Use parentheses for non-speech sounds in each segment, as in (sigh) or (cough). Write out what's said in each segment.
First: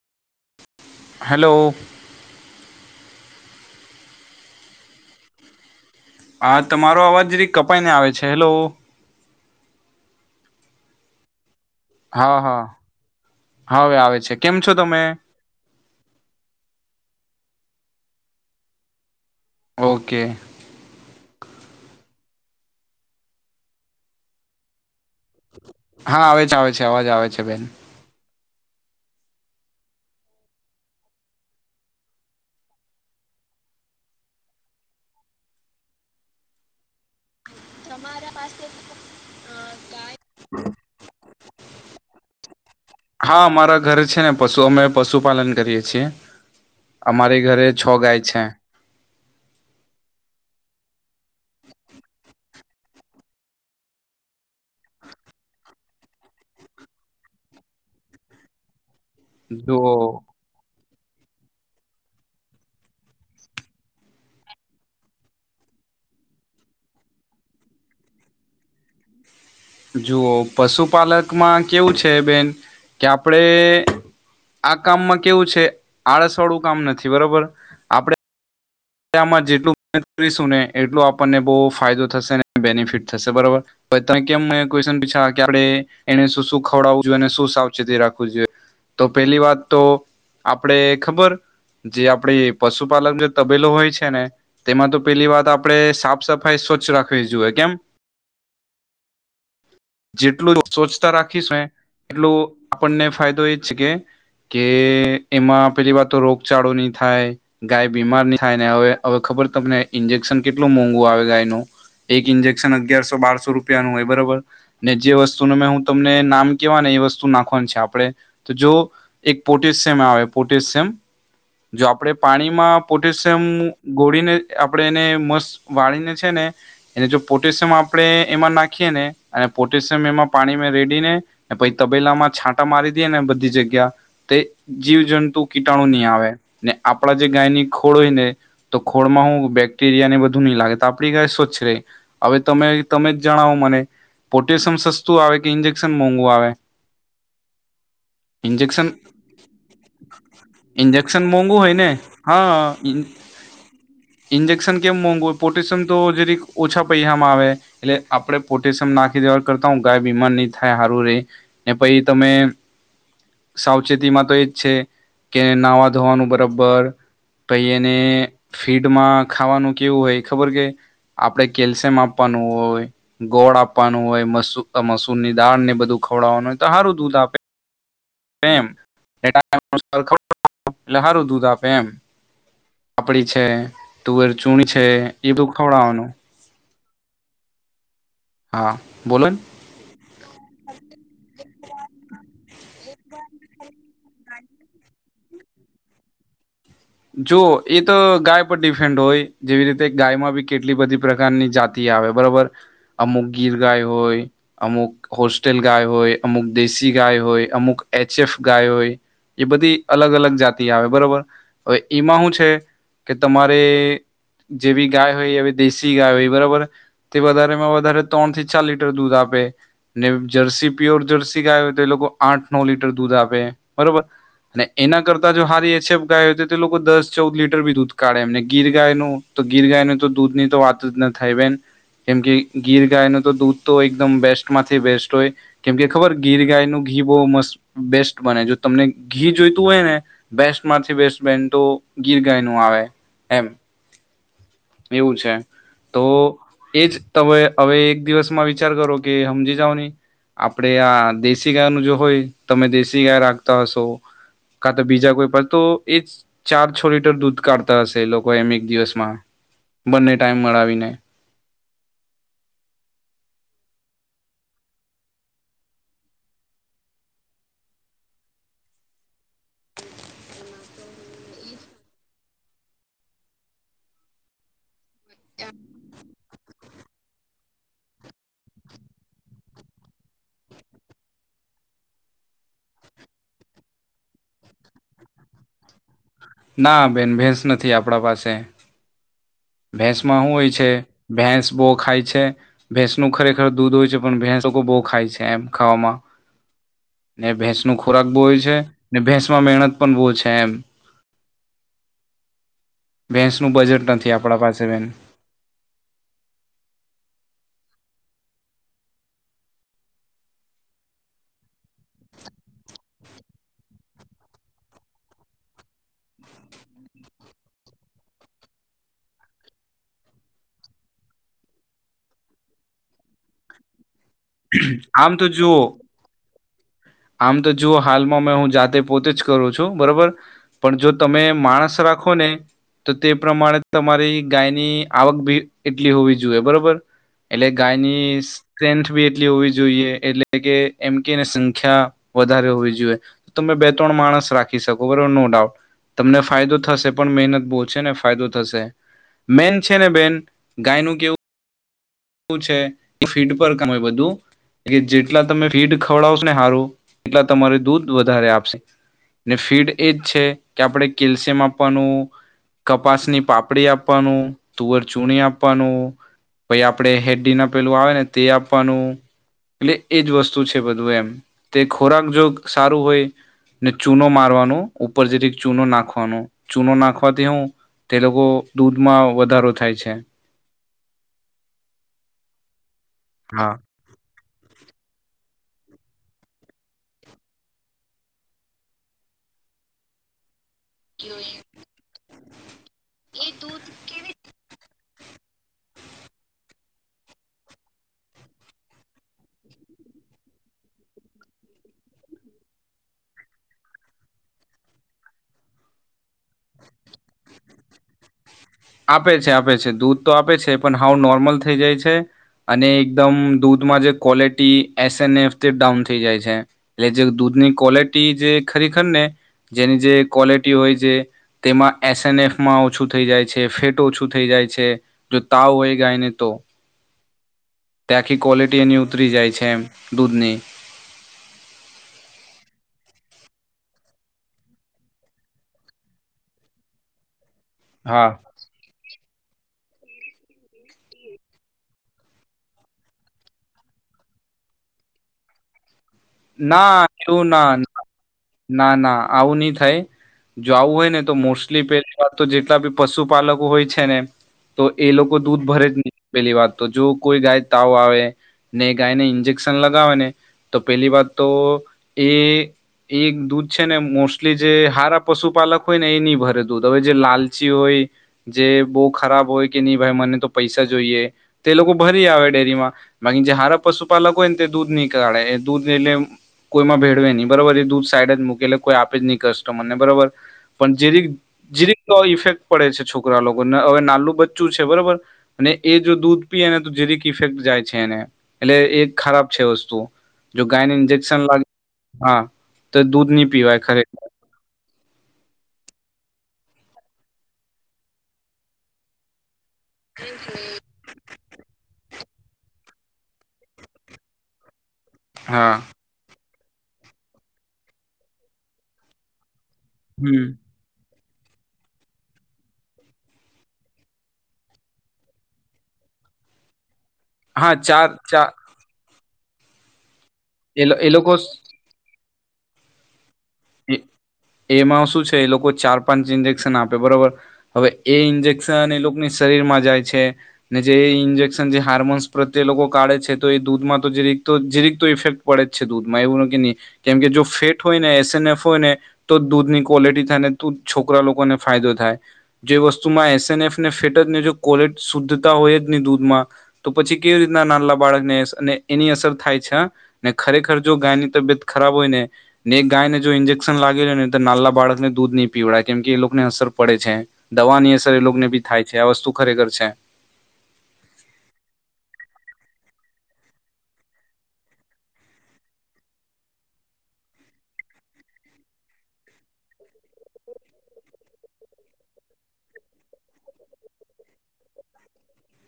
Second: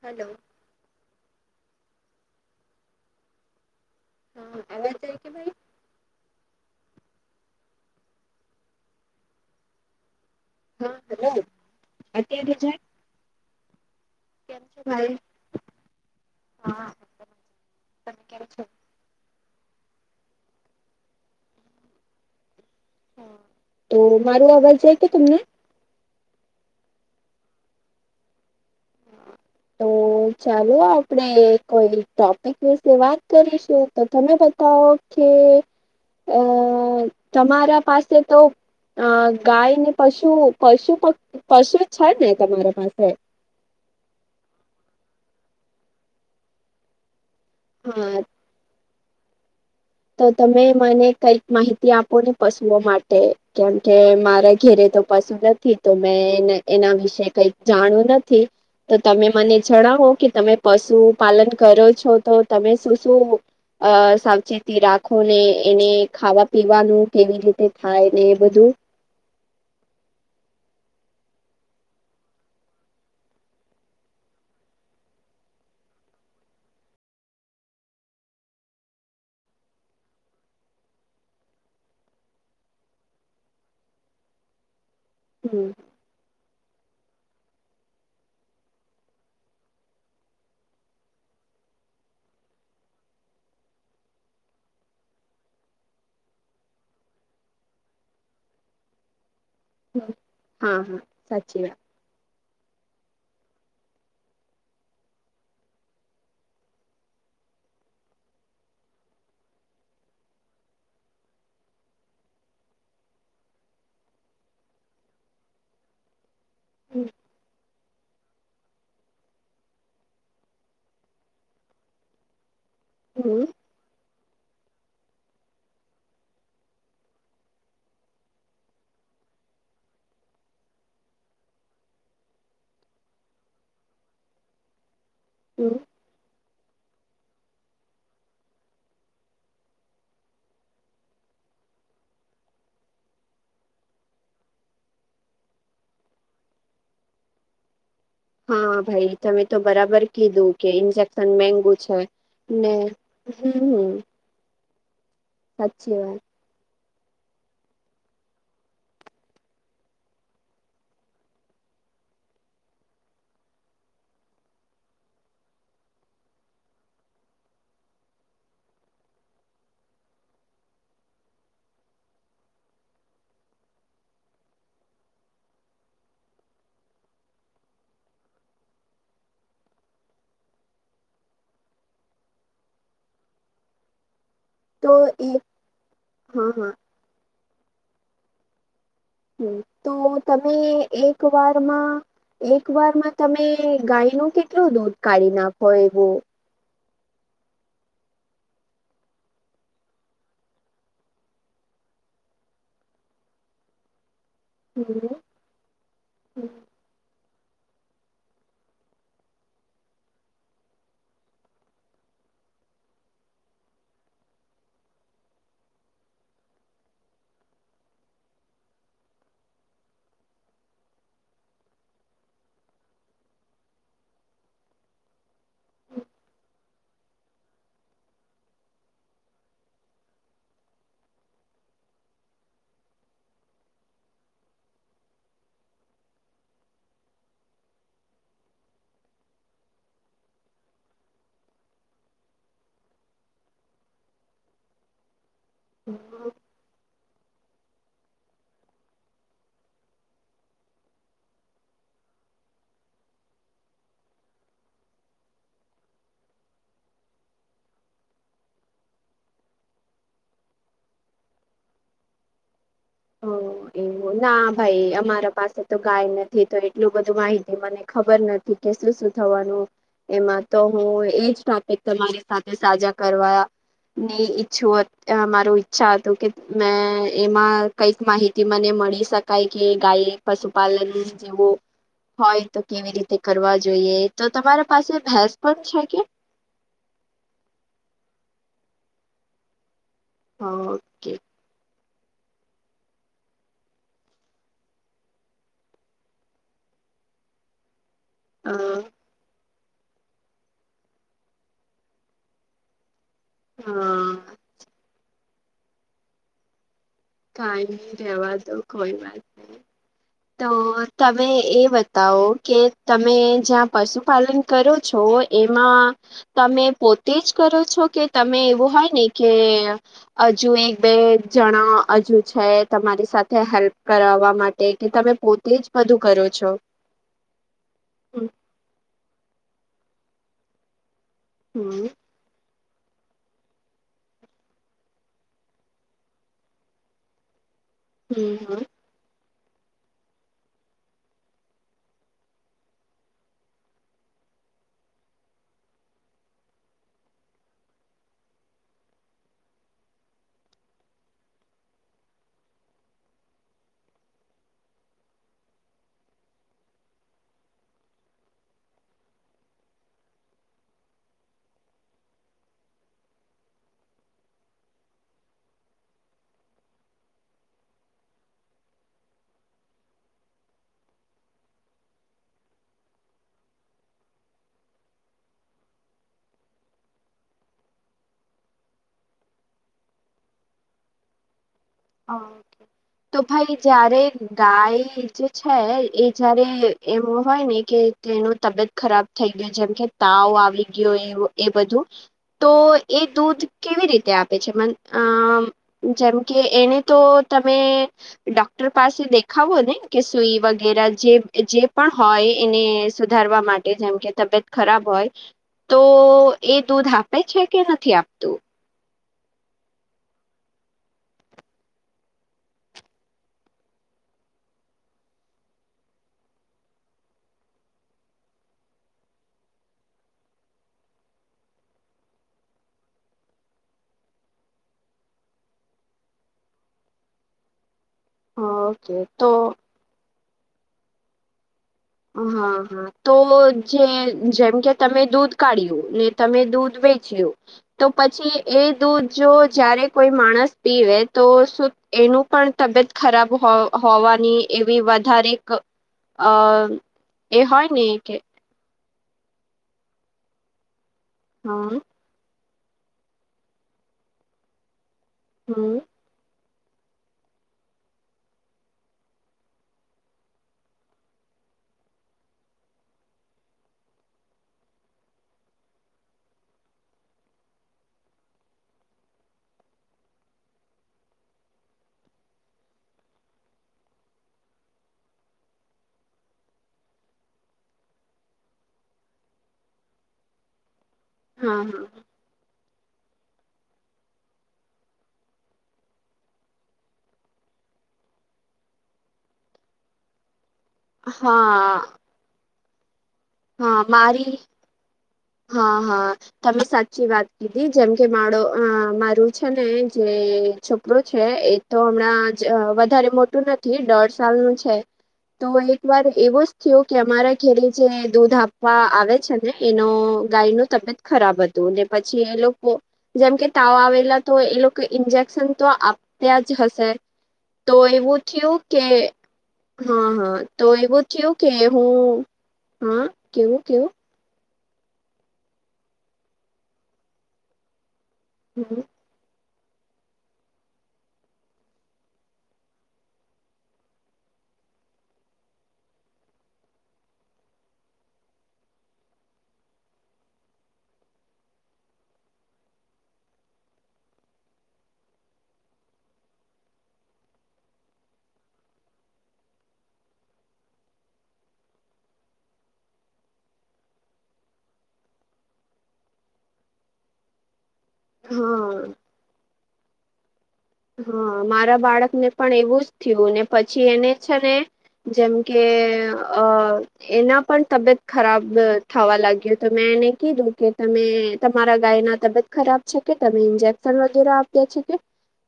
Hello. Hello. હા અવાજ આય કે ભાઈ. હા તમારો અવાજ જરીક કપાઈને આવે છે. હેલો (unintelligible) હા અત્યારે હા જાય હવે આવે છે. કેમ છો છે તમે ભાઈ? હા. તમે કેમ છો? ઓકે. તો મારો અવાજ જાય કે તમને? હા આવે છે આવે છે અવાજ આવે છે બેન. તો. તો ચાલો આપણેે કોઈ ટોપિક વિશે વાત કરીશું. તો તમે બતાવો? કે અ તમારા પાસે તો અ ગાય ને પશુ પશુ પશુ છે ને તમારા પાસે. હા અમારા ઘરે છે ને પશુ અમે પશુપાલન કરીએ છીએ અમારી ઘરે છો હા ગાય છે. તો તમે મને કઈક માહિતી આપો ને પશુઓ માટે કેમ કે મારા ઘેરે તો પશું નથી તો મેં એના એના વિશે કઈક જાણું નથી. તો તમે મને જુઓ જણાવો કે તમે પશુપાલન કરો છો તો તમે શું શું અ સાવચેત તી રાખો ને એને ખાવા પીવાનું કેવી રીતે થાય ને એ બધું જુઓ પશુપાલકમાં કેવું છે બેન કે આપણે આ કામમાં કેવું છે આળસવાળું કામ નથી બરોબર આપણે આમાં જેટલું (unintelligible) કરીશું ને એટલું આપણને બહુ ફાયદો થશે ને બેનિફિટ થશે બરોબર તમે કેમ ક્યુઇશન પૂછા કે આપડે હમ એને શું શું ખવડાવવું જોઈએ અને શું સાવચેતી રાખવી જોઈએ. તો પેલી વાત તો આપડે ખબર જે આપડે પશુપાલન (unintelligible) તબેલો હોય છે ને. તેમાં તો પેલી વાત આપણેે સાફ સફાઈ સ્વચ્છ રાખવી જોઈએ કેમ હમ. (inaudible) જેટલું હા હા સ્વચતા રાખીશ ને સાચી વાત એટલું આપણને ફાયદો એ જ છે કે. કે એમાં પેલી વાત તો રોગચાળો નહી થાય ગાય બીમાર ની થાય ને હવે હવે ખબર તમને ઇન્જેક્શન કેટલું મોંઘુ આવે ગાય નું એક ઇન્જેક્શન અગિયારસો બારસો રૂપિયા નું હોય બરોબર ને જે વસ્તુનું મેં હું તમને નામ કેવા ને વસ્તુ નાખવાની છે આપડે તો જો એક પોટેશિયમ આવે પોટેશિયમ જો આપણે પાણીમાં પો ટેશિયમ હમ ગોળીને આપણે એને મસ્ત પાળીને છે ને એને જો પોટેશિયમ આપણે એમાં નાખીએ ને અને પોટેશિયમ એમાં પાણીમાં રેડીને પછી તબેલા માં છાંટા મારી દે ને બધી જગ્યા તે જીવજંતુ હમ કીટાણુ નહીં આવે ને આપણા જે ગાયની ખોળ હોય ને તો ખોળ માં હું બેક્ટેરિયા ને બધું મિલાવે તો આપડી ગાય સ્વચ્છ રે હવે તમે તમે જ જણાવો મને પોટેશિયમ સસ્તું આવે કે ઇન્જેક્શન મોંઘું આવે. (inaudible) હા ઇન્જેક્શન ભાઈ તમે તો બરાબર કીધું કે ઇન્જેક્શન મોંઘું હોય મેઘૂ ને છે. ને હા હમ ઇન્જેક્શન કેમ મોઘું હોય પોટેશિયમ સાચી તો વાત જરીક ઓછા પૈસા માં આવે એટલે આપડે પોટેશિયમ નાખી દેવા કરતા હું ગાય બીમાર નહી થાય હારું રે ને પછી તમે. સાવચેતીમાં તો એજ છે કે નાવા ધોવાનું બરાબર પઈ એને ફીડમાં ખાવાનું કેવું હોય ખબર કે આપડે કેલ્શિયમ આપવાનું હોય. ગોળ આપવાનું હોય મસુ મસૂર ની દાળ ને બધું ખવડાવવાનું હોય તો હારું દૂધ આપે લારું દૂધ આપે એમ (unintelligible) પાપડી છે તુવેર ચૂણી છે એ બધું ખવડાવવાનું હા હા. હા બોલે. હમ તો તમે એક વારમાં એક વારમાં તમે ગાય નૂ કેટલું દૂધ કાઢી નાખો એવું જો એ તો ગાય પર ડિપેન્ડ હોય જેવી રીતે ગાયમાં બી કેટલી બધી પ્રકારની જાત તી આવે બરોબર અમુક ગીર ગાય હોય અમુક હોશ ટેલ ગાય હોય અમુક દેશી ગાય હોય અમુક એચ એફ ગાય હોય એ બધી અલગ અલગ જાતિ આવે બરોબર કે એમાં હું છે કે તમારે જેવી ગાય હોય એવી દેશી ગાય હોય બરોબર તે વધારેમાં વધારે ત્રણ થી ચાર લીટર દૂધ આપે ને જર્સી પ્યોર જર્સી ગાય હોય તો એ લોકો આઠ નો લીટર દૂધ આપે બરોબર અને એના કરતા જો હારી એ હેછેબ ગાય તે લોકો દસ ચૌદ લીટર બી દૂધ કાઢે એમને ગીર ગાય નું તો ગીર ગાય ન તો દૂધ ની તો વાત જ ન થાય બેન કેમ કે ગીર ગાય નુ તો દૂધ તો એકદમ બેસ્ટ માંથી બેસ્ટ હોય. કેમકે ખબર ગીર ગાય નુ ઘી બહુ મસ્ત બેસ્ટ બને જો તમને ઘી જોઈતું હોય ને બેસ્ટ માંથી બેસ્ટ બેન તો ગીર ગાય નું આવે એમ એવું છે. તો એજ તમે હવે એક દિવસમાં વિચાર કરો કે હમજી જાવ નહી. આપણેે આ દેશી ગાય નું જો હોય તમે દેશી ગાય રાખતા હશો. કા તો બીજા કોઈ પણ તો એ ચાર છ લીટર દૂધ કાઢતા હશે લોકો એમ એક દિવસમાં બંને ટાઈમ મળાવીને હો એ ના ભાઈ અમારા પાસે તો ગાય નથી તો એટલું બધું માહિતી મને ખબર નથી. કે શું શું થવાનું એમાં તો હું એજ ટોપિક તમારી સાથે સાજા કરવાયા ની ઈચ્છું અ મારુ ઈચ્છા હતું કે મેં એમાં કઈક માહિતી મને મળી શકાય કે ગાય પશુપાલન જેવો હોય તો કેવી રીતે કરવા જોઈએ તો તમારા પાસે ભેંસ પણ છે કે ના બેન ભેંસ નથી આપણા પાસે ભેસમાં હું હોય છે ઓકે ભેંસ બો ખાય છે. ભેંસ નુ ખરેખર દૂધ હોય છે પણ ભેંસ લોકો બહુ ખાય છે એમ ખાવામાં (inaudible) ને ભેંસ નો ખોરાક બો હોય અ છે ને ભેંસ માં મહેનત પણ બો છે એમ ભૈસ નું બજેટ નથી. હા આપણ પાસે બેન કઈ ની રેવા તો કોઈ વાત નઈ તો તમે એ બતાવો કે તમે જ્યાં પશુપાલન કરો છો એમાં તમે પોતે જ કરો છો કે તમે એવું હોય ને કે હજુ એક બે જણા હજુ છે તમારી સાથે હેલ્પ કરાવવા માટે કે તમે આમ તો જુઓ પોતે જ બધું કરો છો. આમ તો જુઓ હાલમાં હમ મે હું જાતે પોતે જ કરું છું બરાબર પણ જો તમે માણસ હમ રાખો ને તો તે પ્રમાણે તમારી ગાયની આવક ભી એટલી હોવી જોઈએ બરોબર એટલે ગાયની હમ હમ સ્ટ્રેન્થ બી એટલી હોવી જોઈએ એટલે કે એમ કેને સં વધારે હોવી જોઈએ તો તમે બે ત્રણ માણસ રાખી શકો બરોબર નો ડઉટ તમને ફાયદો થશે પણ મહેનત બહો છે ને ફાયદો થશે. મન છે ને બેન ગાયનું કેવ શું છે એ ફીડ પર કમે બધું કે જેટલા તમે ફીડ ખવડાવશો ને સારો એટલા તમારે દૂધ વધારે આપશે ને ફીડ એજ છે કે આપણે કેલ્શિયમ આપવાનું કપાસ ની પાપડી આપવાનું તુવર ચૂણી આપવાનું પ આપણેે હેડી ના પેલું આવે ને તે આપવાનું એટલે એજ વસ્તુ છે બધું એમ તે ખોરાક જો સારું હોય ને ચૂનો મારવાનો ઉપર જેથી ચૂનો નાખવાનો ચૂનો નાખવાથી હું તે લોકો દૂધમાં વધારો થાય છે. ઓકે તો હા ભાઈ જયારે ગાય જે છે એ જયારે એમ હોય ને કે તેનું તબિયત ખરાબ થઈ ગય જેમ કે તાઓ આવી એ બધું તો એ દૂધ કેવી રીતે આપ જેમ કે એને તો તમે ડોક્ટર પાસે દેખાવો ને કે સુઈ વગેરે જે જે પણ હોય એને સુધારવા માટે જેમ કે તબિયત ખરાબ હોય તો એ દૂધ આપે છે. કે નથી આપતું આપે છે. આપે છે. દૂધ તો આપે છે. પણ હાવ નોર્મલ થઈ જાય છે. અને એકદમ દૂધમાં જે ક્વોલિટી એસએન એફથી ડાઉન થઈ જાય છે. એટલે જે દૂધની ક્વોલિટી જે ખરેખર ને જેની જે ક્વોલિટી હોય છે તેમાં એસએનએફમાં ઓછું થઈ જાય છે. ફેટ ઓછું થઈ જાય છે. જો તાવ હોય ગાયને તો તે આખી ક્વોલિટી એની ઓકે ઉતરી તો જાય છે એમ દૂધની હ હા હા તો જે જેમ કે તમે દૂધ કાઢ્યું ને તમે દૂધ વેચ્યું? તો હા પછી એ દૂધ જો જયારે કોઈ માણસ પીવે તો શ એનું પણ? તબિયત ખરાબ હો હોવાની એવી વધારે અ ના એવું એ ના હોય ને કે ના ના આવું નહી થાય, જો આવું હોય ને તો મોસ્ટલી હા પે તો જેટલા બી પશુપાલકો હોય છે. ને તો એ લોકો દૂધ ભરે જ હમ નહીં પેલી વાત તો જો કોઈ ગાય તાવ આવે ને ગાયને ઇન્જેક્શન લગાવે ને તો પેલી વાત તો એ એ દૂધ છે. ને મોસ્ટલી જે હારા પશુપાલક હોય ને એ નહી ભરે દૂધ હવે જે લાલચી હોય જે બહુ ખરાબ હોય કે નહી ભાઈ મને તો પૈસા જોઈએ તે લોકો ભરી આવે ડેરીમાં મા જે હાર પશુપાલક હોય ને દૂધ નની કાળે દૂધ નેલે કોઈમાં ભેડવે નહી બરોબર એ દેધ સાઈડ જ મુકે દે કોઈ આપે જ નહી કસ્ટમર ને બરોબર, પણ જે રી હા જે રીક હા તો ઇફેક પડે છે. છોકરા લોકો ને હવે નાલું બચ્ચું છે. બરોબર અને એ જો દૂધ પી એને તો જેઝરીક ઇફેક્ટ જાય છે. એને એટલે એ ખરાબ છે. વસ્તુ જો ગાયને ઇન્જેક્શન લાગે હા હા તો દૂધ નની હા મારી હા હા તમે સાચી વાત કીધી, જેમ કે મારો મારી છે. ને જે છોકરો છે. એ તો હમણાં જ વધારે મોટું નથી દોઢ સાલનુંું છે. તો હા એક એક વાર એવો જ થયો કે, અમારા ઘેરે જે દૂધ આપવા આવે છે ને એનો હમ ભાઈ નુ તબિયત ખરાબ હતું ને પછી એ લોકો જેમકે તાવ આવેલા તો એ લોકો ઇન્જેક્શન તો આપયા જ હશે હા તો ચાર એવું ચાર કેવુ કે હા હા તો એ લો- એ એવું લોકો કેવુ કે હું હા કેવું કેવું એમાં શું છે. એ લોકો ચાર પાંચ ઇન્જેક્શન આપે બરોબર હવે એ ઇન્જ સન એ લોકોની શરીર માં જાય છે. ને જે ઇન્જેક્શન જે હાર્મોન્સ પ્રત્યે લોકો કાઢે છે. તો એ દૂધમાં તોજ રીક તો જરીક ઇફેક્ટ પડે છે. દૂધમાં એવું ને કી નહી કેમ કે જો ફેટ હોય ને એસ એન એફ હોય ને તો દૂધની ક્વોલિટી થાય ને તો છોકરા લોકોને ફાયદો થાય જે વસ્તુમાં એસએન એફ ને ફેટ જ ને ક્વોલિટી શુદ્ધતા હોય જ નહી દૂધમાં તો પછી કેવી રીતના નાનલા બાળકને એની અસર થાય છે. ને ખરેખર જો ગાયની તબિયત ખરાબ હોય ને ને એક ગાયને જો ન્જે ઈન્જેક્શન લાગેલું ની તો નાલા બાળકને દૂધ નહીં પીવડાયે કેમ કે એ લોકો ને અસર પડે છે દવા ની તે લોક ને ભી થાય હા છે. આ વસ્તુ ખરેખર છે. હા મારા બાળક ને પણ એવું જ થયું ને પછી એને છે. ને જેમ કે અ. એના પણ તબિયત ખરાબ અ થવા લાગ્યો તો મેં એને કીધું કે તમે તમારા ગાય ના તબિયત ખરાબ છે કે તમે ઇન્જેક્શન વગેરે આપ્યા છે કે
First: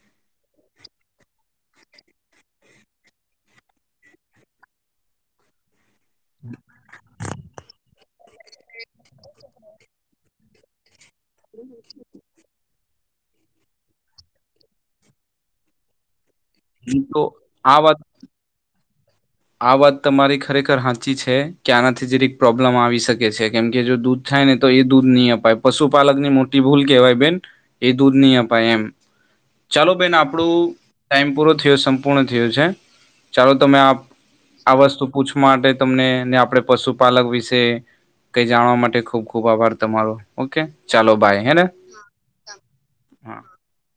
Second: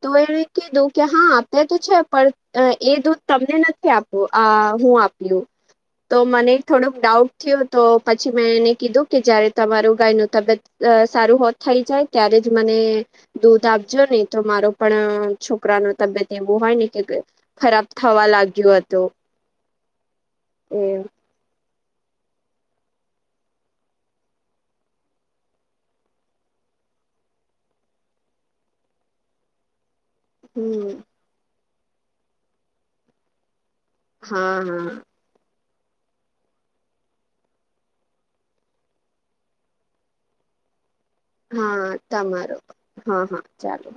તો એને કીધું કે હા આપ્યા તો છે પણ અ એ દૂધ તમને નથી આપ આ હું આપ્યું તો મને થોડોક ડાઉટ થયો તો પછી મેં એને કીધું કે જયારે તમારું ગાયનું તબિયત અ સારું હોત થઈ જાય ત્યારે જ મને દૂધ આપજો નઈ તો મારો પણ છોકરા નું તબિયત એવું હોય ને કે તો આ ખરાબ વાત થવા લાગ્યો હતો. આ વાત તમારી ખરેખર હાચી છે. ક્યા આનાથી જેરીક પ્રોબ્લેમ આવી શકે છે કેમ કે જો દૂધ થાય ને તો એ દૂધ નહીં અપાય પશુપાલક ની મો ટી ભૂલ કેવાય બેન એ દૂધની અપાય એમ ચાલો બેન આપ આપડુ હમ ટાઈમ પૂરો થયો સંપૂર્ણ થયો છે ચાલો તમે આપ હા આ વસ્તુ પૂછ માટે તમને ને આપડે પશુપાલક વિશે કંઈ જાણવા માટે ખૂબ ખૂબ આભાર તમારો ઓકે. ચાલો બાય. હેને હા તમારો હા હા ચાલો